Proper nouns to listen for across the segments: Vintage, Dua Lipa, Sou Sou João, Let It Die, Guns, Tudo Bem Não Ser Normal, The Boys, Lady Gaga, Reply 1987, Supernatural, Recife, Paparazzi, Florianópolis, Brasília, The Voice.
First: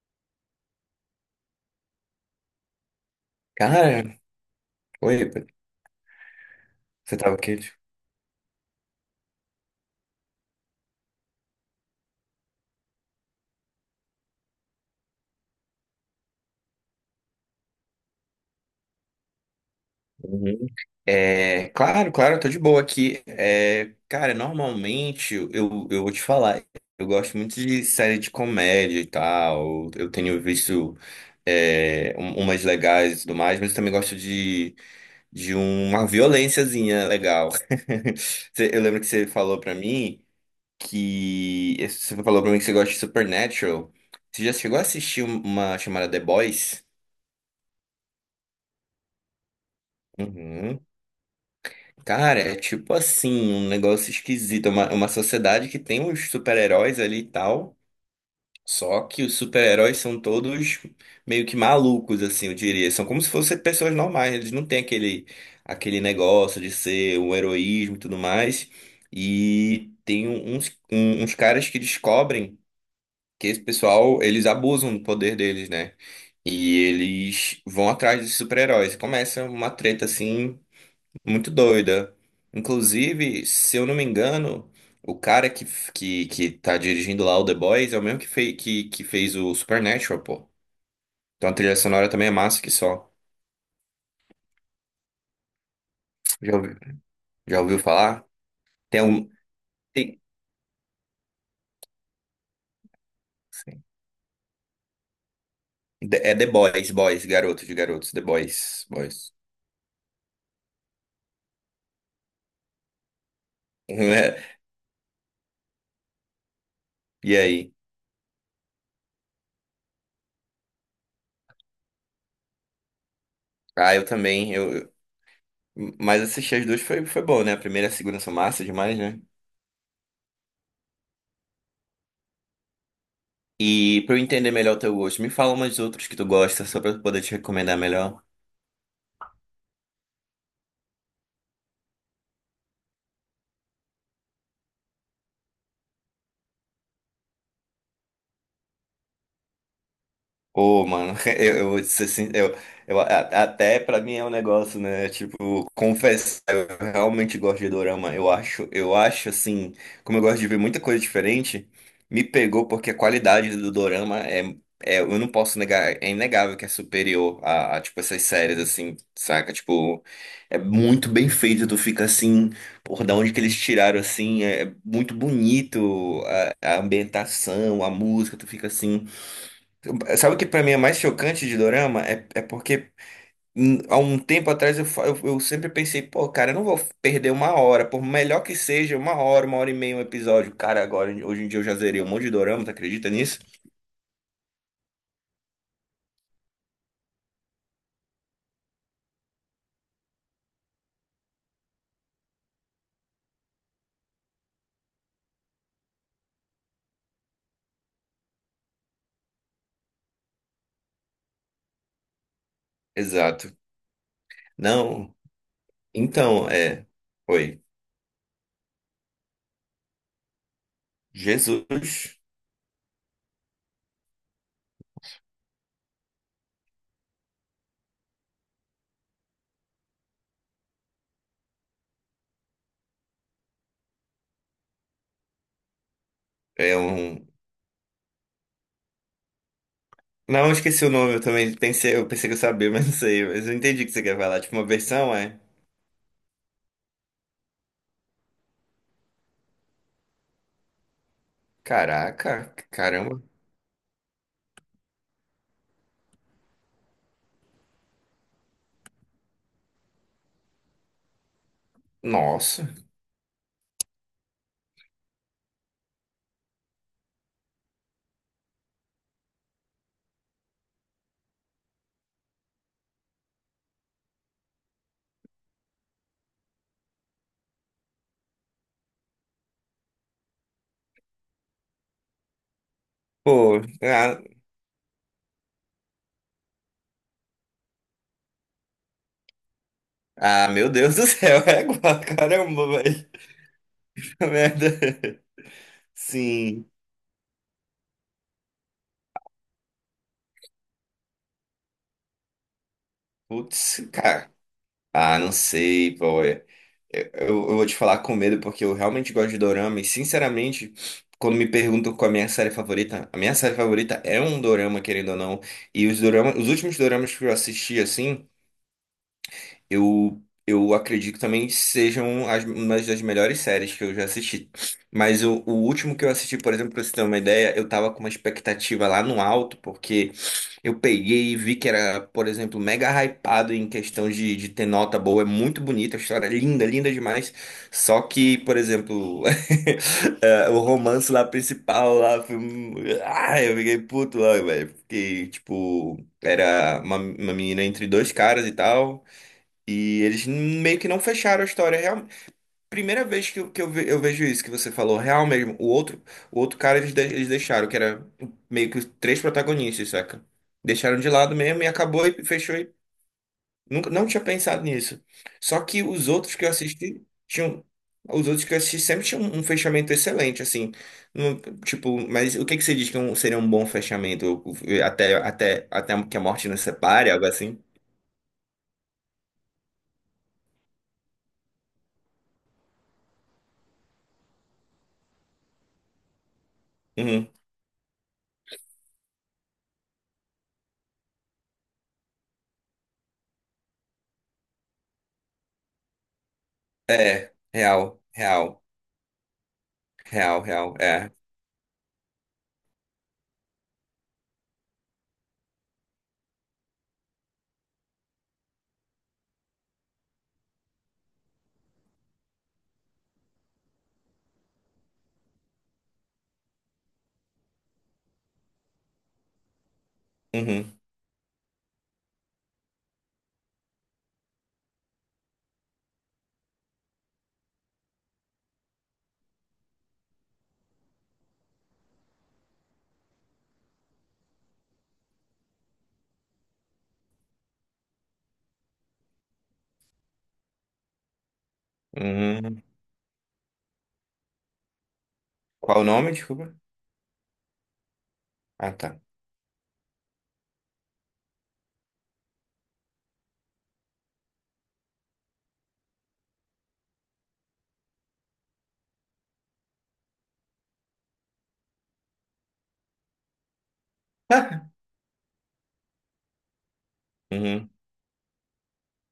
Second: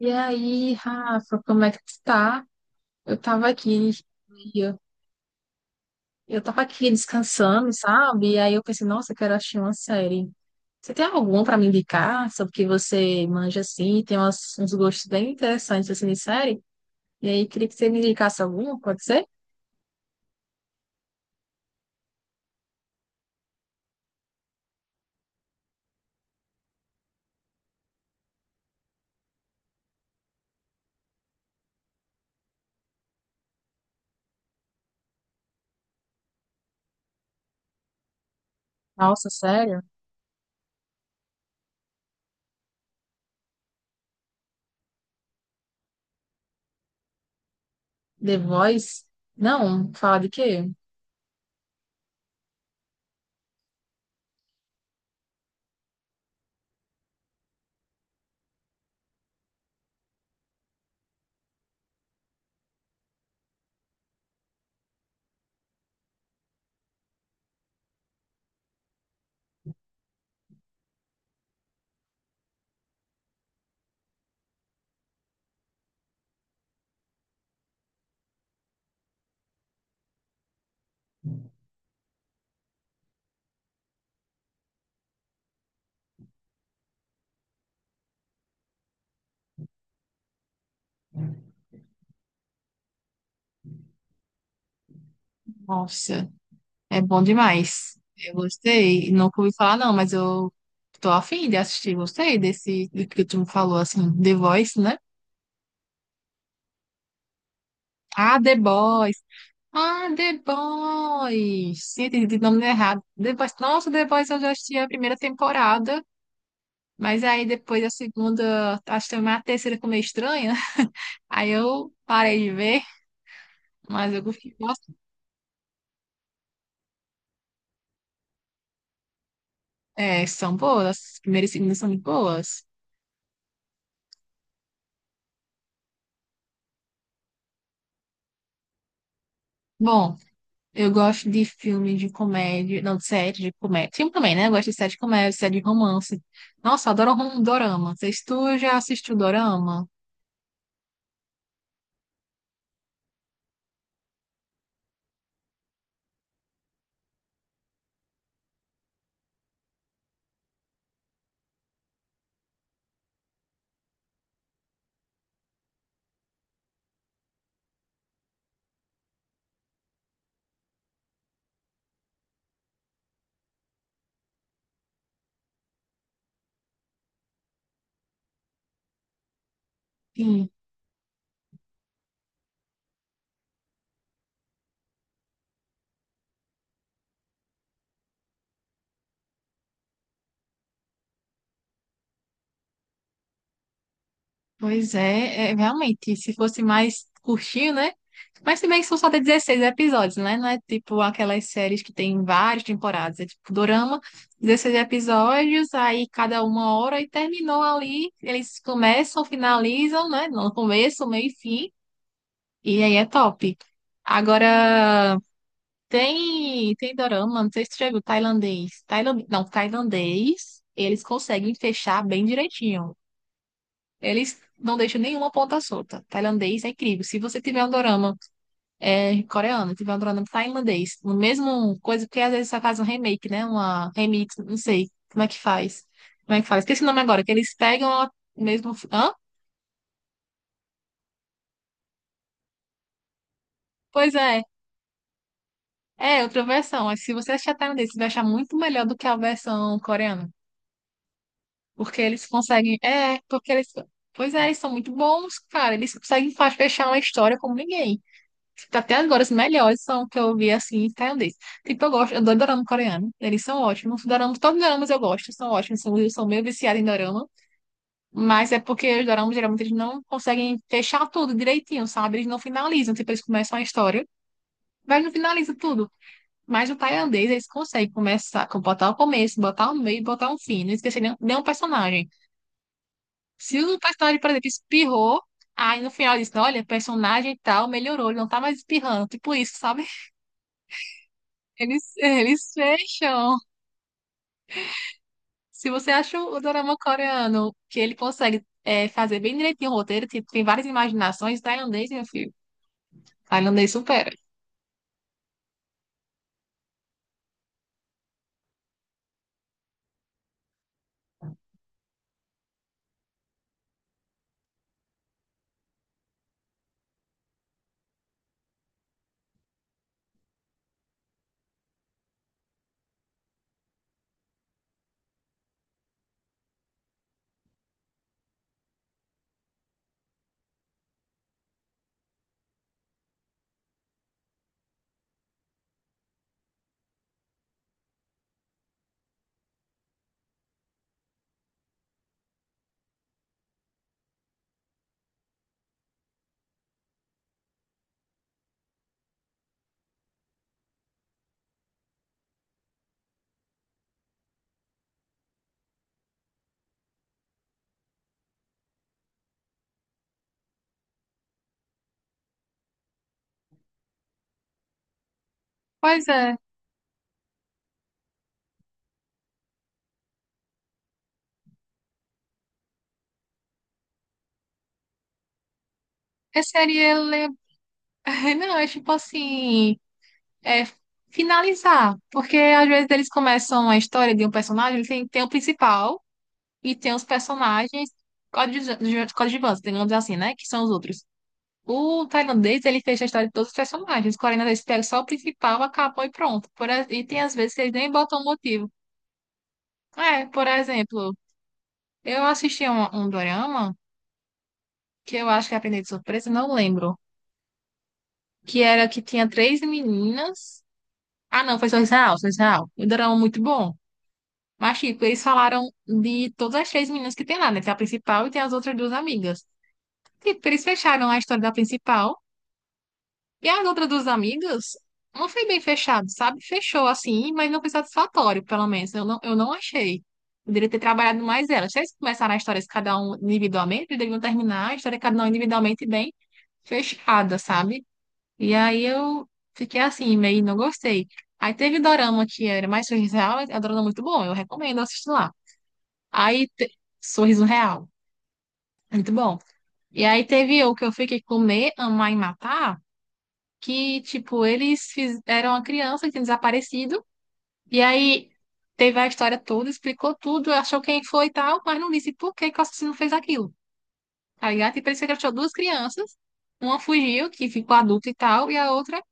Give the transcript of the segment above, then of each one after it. E aí, Rafa, como é que tu tá? Eu tava aqui, Cara, e eu, oi, eu tava aqui você tava descansando, quente? sabe? E aí eu pensei, nossa, eu quero assistir uma série. Você tem alguma pra me indicar? Sobre o que você manja assim, tem uns gostos bem interessantes assim de série. E aí, queria que você me indicasse alguma, pode ser? Uhum. É, claro, claro, eu tô de boa aqui. É, cara, normalmente eu, eu vou te falar, eu gosto muito de série de comédia e tal. Eu tenho visto umas legais e tudo mais, mas eu também gosto de uma violênciazinha legal. Eu lembro que você Nossa, falou pra sério? mim que. Você falou pra mim que você gosta de Supernatural. Você já chegou a assistir uma chamada The Boys? The Voice? Não, fala de quê? Uhum. Cara, é tipo assim, um negócio esquisito. É uma sociedade que tem uns super-heróis ali e tal. Só que os super-heróis são todos meio que malucos, assim, eu diria. São como se fossem pessoas normais. Eles não têm aquele, aquele negócio de ser um heroísmo e tudo mais. E tem uns caras que descobrem que esse pessoal, eles abusam do poder deles, né? E eles vão atrás desses super-heróis. Começa uma treta assim. Muito doida. Inclusive, se eu não me engano, o cara que tá dirigindo lá o The Boys é o mesmo que fez o Supernatural, pô. Então a trilha sonora também é massa que só. Nossa, Já ouviu, é bom já ouviu demais. falar? Eu Tem gostei. um. Nunca ouvi falar, não, mas Tem, eu tô afim de assistir. Gostei desse do que tu me falou, sim. assim, The Voice, né? É The Boys, Boys, garotos de garotos, The Ah, The Boys, Boys. Boys. Ah, The Boys. Sim, entendi o nome errado. The Boys. Nossa, The Boys eu já É, assisti a primeira temporada, mas e aí aí? depois a segunda, acho que também a terceira ficou meio estranha. Aí eu parei de ver, Ah, eu mas eu também. gostei. Nossa, Mas assistir as duas foi bom, né? A primeira e a segunda são massa demais, né? é, são boas. As primeiras e segundas são muito boas. E pra eu entender melhor o teu gosto, me fala umas outras que tu gosta, só pra eu poder te recomendar melhor. Bom. Eu gosto de filme de comédia, não, de série de comédia. Filme também, né? Eu gosto de série de comédia, série de romance. Nossa, eu adoro dorama. Vocês, tu já assistiu dorama? Ô, mano, eu vou te ser sin- eu, a- até pra mim é um negócio, né? Tipo, confessar, eu realmente gosto de dorama. Eu acho assim, como eu gosto de ver muita coisa diferente, me pegou porque a qualidade do dorama é, eu não posso negar, é inegável que é superior a, tipo, essas séries, assim, saca? Tipo, é muito bem feito, tu fica assim, por da onde que eles tiraram, assim, é muito bonito a ambientação, a música, tu fica assim. Sabe o que Sim, pra mim é mais chocante de dorama? É, porque há um tempo atrás eu sempre pensei, pô, cara, eu não vou perder uma hora, por melhor que seja, uma hora e meia um episódio. Cara, agora, hoje em dia eu já zerei um monte de dorama, tu acredita nisso? pois é, é, realmente, se fosse mais curtinho, né? Mas se bem que são só de 16 episódios, né? Não é tipo aquelas séries que tem várias temporadas. É tipo dorama, 16 episódios, aí cada uma hora e terminou ali. Eles começam, finalizam, né? No começo, meio e fim. E aí é Exato. top. Não, Agora. então, Tem, é. tem dorama, não Oi. sei se tu já viu, tailandês. Tailand, não, tailandês, eles conseguem Jesus fechar bem direitinho. Eles não deixam nenhuma ponta solta. Tailandês é incrível. Se você tiver um dorama é, coreano, tiver um dorama tailandês, no mesmo coisa, porque às vezes só faz um remake, né? Uma remix, não sei como é que faz. Como é que faz? é Esqueci o nome agora, um. que eles pegam a mesmo. Hã? Não, eu esqueci o nome, eu pensei que eu sabia, mas não sei. Mas eu entendi o que você Pois quer falar. é, Tipo, uma versão é. é outra versão. Mas se você achar tailandês, você vai achar muito melhor do que a versão coreana. Porque eles Caraca, conseguem. É, caramba. porque eles. Pois é, eles são muito bons, cara. Eles conseguem fechar uma história como ninguém. Tipo, até agora, os melhores são que eu vi assim, tailandês. Tipo, eu gosto, eu adoro dorama Nossa. coreano. Eles são ótimos. Doramas, todos os doramas eu gosto, são ótimos. São, eu sou meio viciada em dorama. Mas é porque os doramas geralmente eles não conseguem fechar tudo direitinho, sabe? Eles não finalizam. Tipo, eles começam a história, mas não finalizam tudo. Mas o tailandês, eles conseguem começar, botar o começo, botar o meio, botar um fim. Não esquecer nenhum personagem. Pô, Se o ah, personagem, por exemplo, espirrou, aí no final diz, olha, personagem e tal melhorou, ele não tá mais espirrando. Tipo isso, sabe? ah, meu Deus do céu, é igual, Eles caramba, velho. fecham. Merda. Se você acha o Sim. dorama coreano que ele consegue é, fazer bem direitinho o roteiro, tipo, tem várias imaginações, tailandês, meu filho. Tailandês Putz, supera. cara. Ah, não sei, pô. Eu vou te falar com medo, porque eu realmente gosto de dorama. E, sinceramente, quando me perguntam qual é a minha série favorita, a minha série favorita é um dorama, querendo ou não. Os últimos doramas que eu assisti, assim. Eu acredito que também que sejam uma das melhores séries que eu já assisti. Mas o último que eu assisti, por exemplo, pra você ter uma ideia, eu tava com uma expectativa lá no alto, porque eu peguei e vi que era, por exemplo, mega hypado em questão de ter nota boa. É muito bonita, a história é linda, linda demais. Só que, por exemplo, é, o romance lá principal lá foi. Ah, eu fiquei puto lá, velho. Fiquei, tipo, era uma menina entre dois caras e tal. E eles meio que não fecharam a história real. Primeira vez que eu vejo isso que você falou, real mesmo. O outro cara eles deixaram, que era meio que os três protagonistas, saca? Deixaram de lado mesmo e acabou e fechou. E nunca, não tinha pensado nisso. Só que Pois os outros é. que eu assisti tinham. Os outros que eu assisti sempre tinham um fechamento excelente, assim. Não- tipo, mas o que que você diz que é seria um bom fechamento? Até que a É morte nos série, separe, algo ele... assim? Não, é tipo assim... É finalizar. Porque às vezes eles começam a história de um personagem, tem o principal, e tem os Uhum. personagens coadjuvantes, coadjuvantes, digamos assim, né? Que são os outros. O tailandês, ele fez a história de todos os personagens. O coreano pega só o principal, acabou e pronto. Por, e tem É, às vezes que eles nem real, botam um real. motivo. É, Real, por real, é. exemplo, eu assisti um dorama que eu acho que aprendi de surpresa, não lembro. Que era que tinha três meninas. Ah, não, foi só Israel, só Israel. O dorama muito bom. Mas, tipo, eles falaram de todas as três meninas que tem lá, né? Tem a principal e tem as outras duas amigas. Tipo, eles Uhum, fecharam a história da principal. E as outras duas amigas, não foi bem fechado, sabe? Fechou assim, mas não foi satisfatório, pelo menos. Eu não achei. Poderia ter trabalhado mais elas. Se eles começaram a história cada um individualmente, eles deveriam terminar a história cada um individualmente bem fechada, sabe? E aí eu fiquei assim, meio não gostei. Aí teve dorama que uhum. era mais Sorriso Real, é um dorama muito bom, eu recomendo assistir lá. Qual o nome? Aí, Desculpa. Sorriso Real, Ah, tá. muito bom. E aí teve o que eu fiquei Comer, Amar e Matar que, tipo, eles eram uma criança que tinha desaparecido, e aí teve a história toda, explicou tudo, achou quem foi e tal, mas não disse por que que o assassino fez aquilo, tá ligado? E parece que ele achou duas crianças, uma fugiu, que Uhum. ficou adulta e tal, e a outra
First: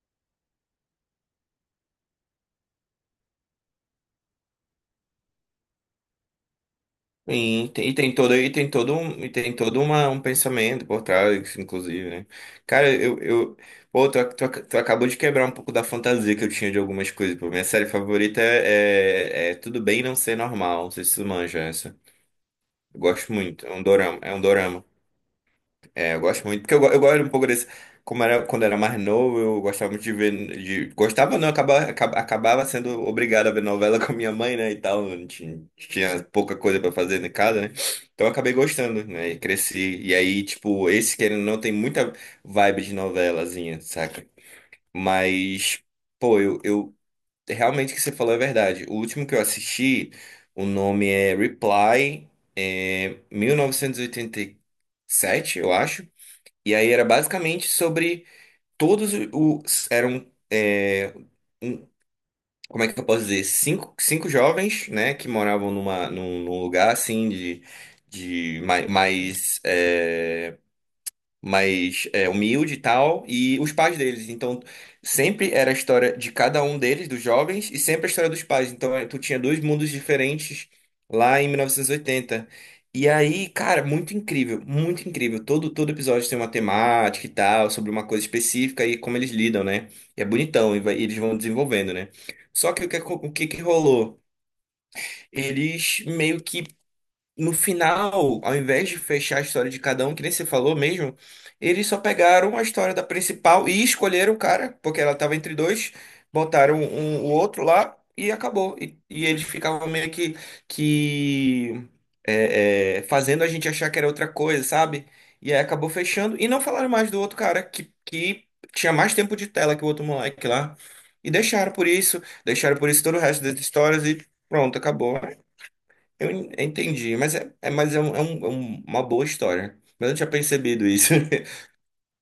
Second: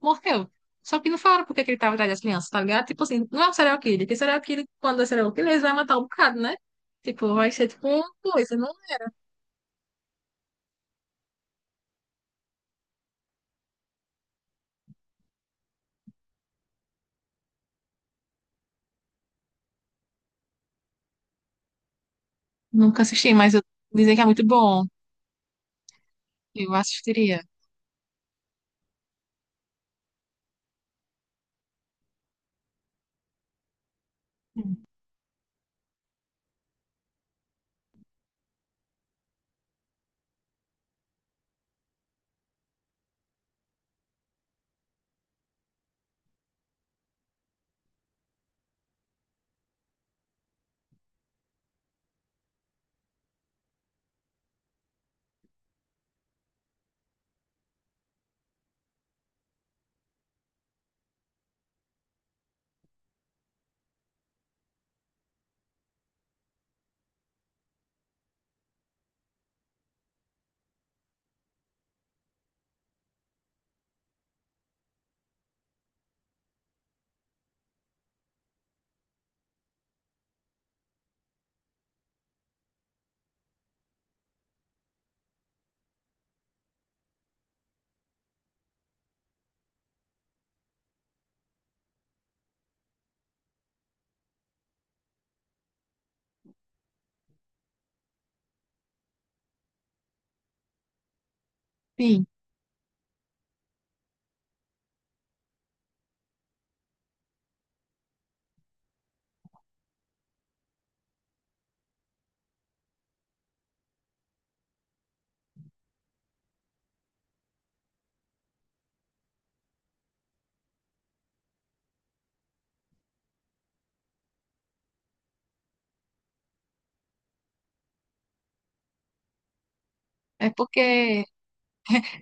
morreu. Só que não falaram por que que ele tava atrás das crianças, tá ligado? Tipo assim, não é o serial killer, porque serial killer, quando é serial killer, eles vão matar um bocado, né? Tipo, vai ser tipo uma E coisa, tem não? todo um pensamento por trás, inclusive, né? Cara, pô, tu acabou de quebrar um pouco da fantasia que eu tinha de algumas coisas. Pô, minha série favorita é Tudo Bem Não Ser Normal. Não sei se tu manja essa. Eu Nunca assisti, gosto mas eu... muito. É um dizem dorama, que é é um muito dorama. bom, É, eu gosto muito, eu porque eu gosto um assistiria. pouco desse. Como era, quando era mais novo, eu gostava muito de ver. De, gostava, não, acabava sendo obrigado a ver novela com a minha mãe, né? E tal. Não. Tinha pouca coisa pra fazer em casa, né? Então eu acabei gostando, né? E cresci. E aí, tipo, esse querendo ou não tem muita vibe de novelazinha, saca? Mas, pô, eu realmente o que você falou é verdade. O último que eu assisti, o nome é Reply, é 1987 eu acho. E aí era basicamente sobre todos os. Eram. Um- Como é que eu posso dizer? Cinco jovens, né? Que moravam num lugar assim de mais, é, mas é, humilde e tal, e os pais deles. Então, sempre era a história de cada um deles, dos jovens, e sempre a história dos pais. Então, é, tu tinha dois mundos diferentes lá em 1980. E oitenta. E aí, cara, muito incrível, muito incrível. Todo episódio tem uma temática e tal, sobre uma coisa específica e como eles lidam, né? E é bonitão, e eles vão desenvolvendo, né? Só que o que que rolou? Eles meio que no final, ao invés de fechar a história de cada um, que nem você falou mesmo, eles só Sim, pegaram a história da principal e escolheram o cara, porque ela tava entre dois, botaram um, o outro lá e acabou. E eles ficavam meio que fazendo a gente achar que era outra coisa, sabe? E aí acabou fechando e não falaram mais do outro cara que tinha mais tempo de tela que o outro moleque lá. E deixaram por isso todo o resto das histórias e pronto, acabou. Eu entendi, mas uma boa história. Mas eu não tinha é percebido isso. porque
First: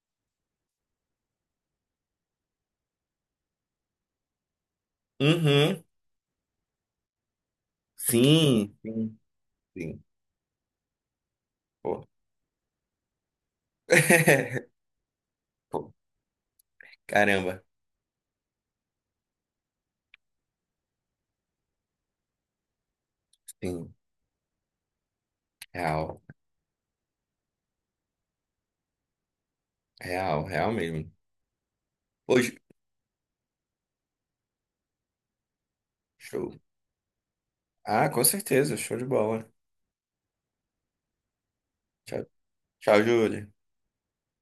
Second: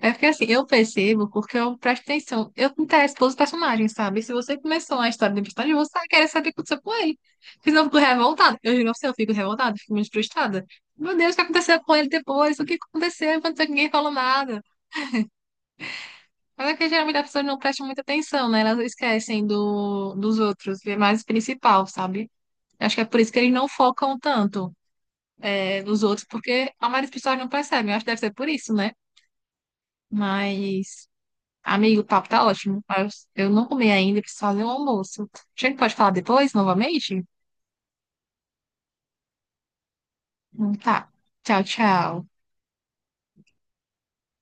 é porque assim, eu percebo porque eu presto atenção. Eu me interesso pelos personagens, sabe? Se você começou a história do personagem, Uhum. você vai querer saber o que aconteceu com ele. Senão eu fico revoltada. Eu Sim, juro pra você, eu sim, fico revoltada, fico sim. muito frustrada. Meu Deus, o que aconteceu com Pô. ele depois? O que aconteceu? Enquanto ninguém falou nada. Pô, Mas é que geralmente as pessoas não caramba. prestam muita atenção, né? Elas esquecem dos outros, é mais o principal, sabe? Acho que é por isso que eles não Sim, focam tanto, é, nos real, outros, porque a maioria das pessoas não percebem. Eu acho que deve ser por isso, né? real, real Mas. mesmo. Amigo, o papo tá Hoje, ótimo, mas eu não comi ainda, preciso fazer o almoço. A gente pode falar show. depois, novamente? Ah, com certeza, show de bola. Tá. Tchau, Tchau, tchau. tchau, Júlia.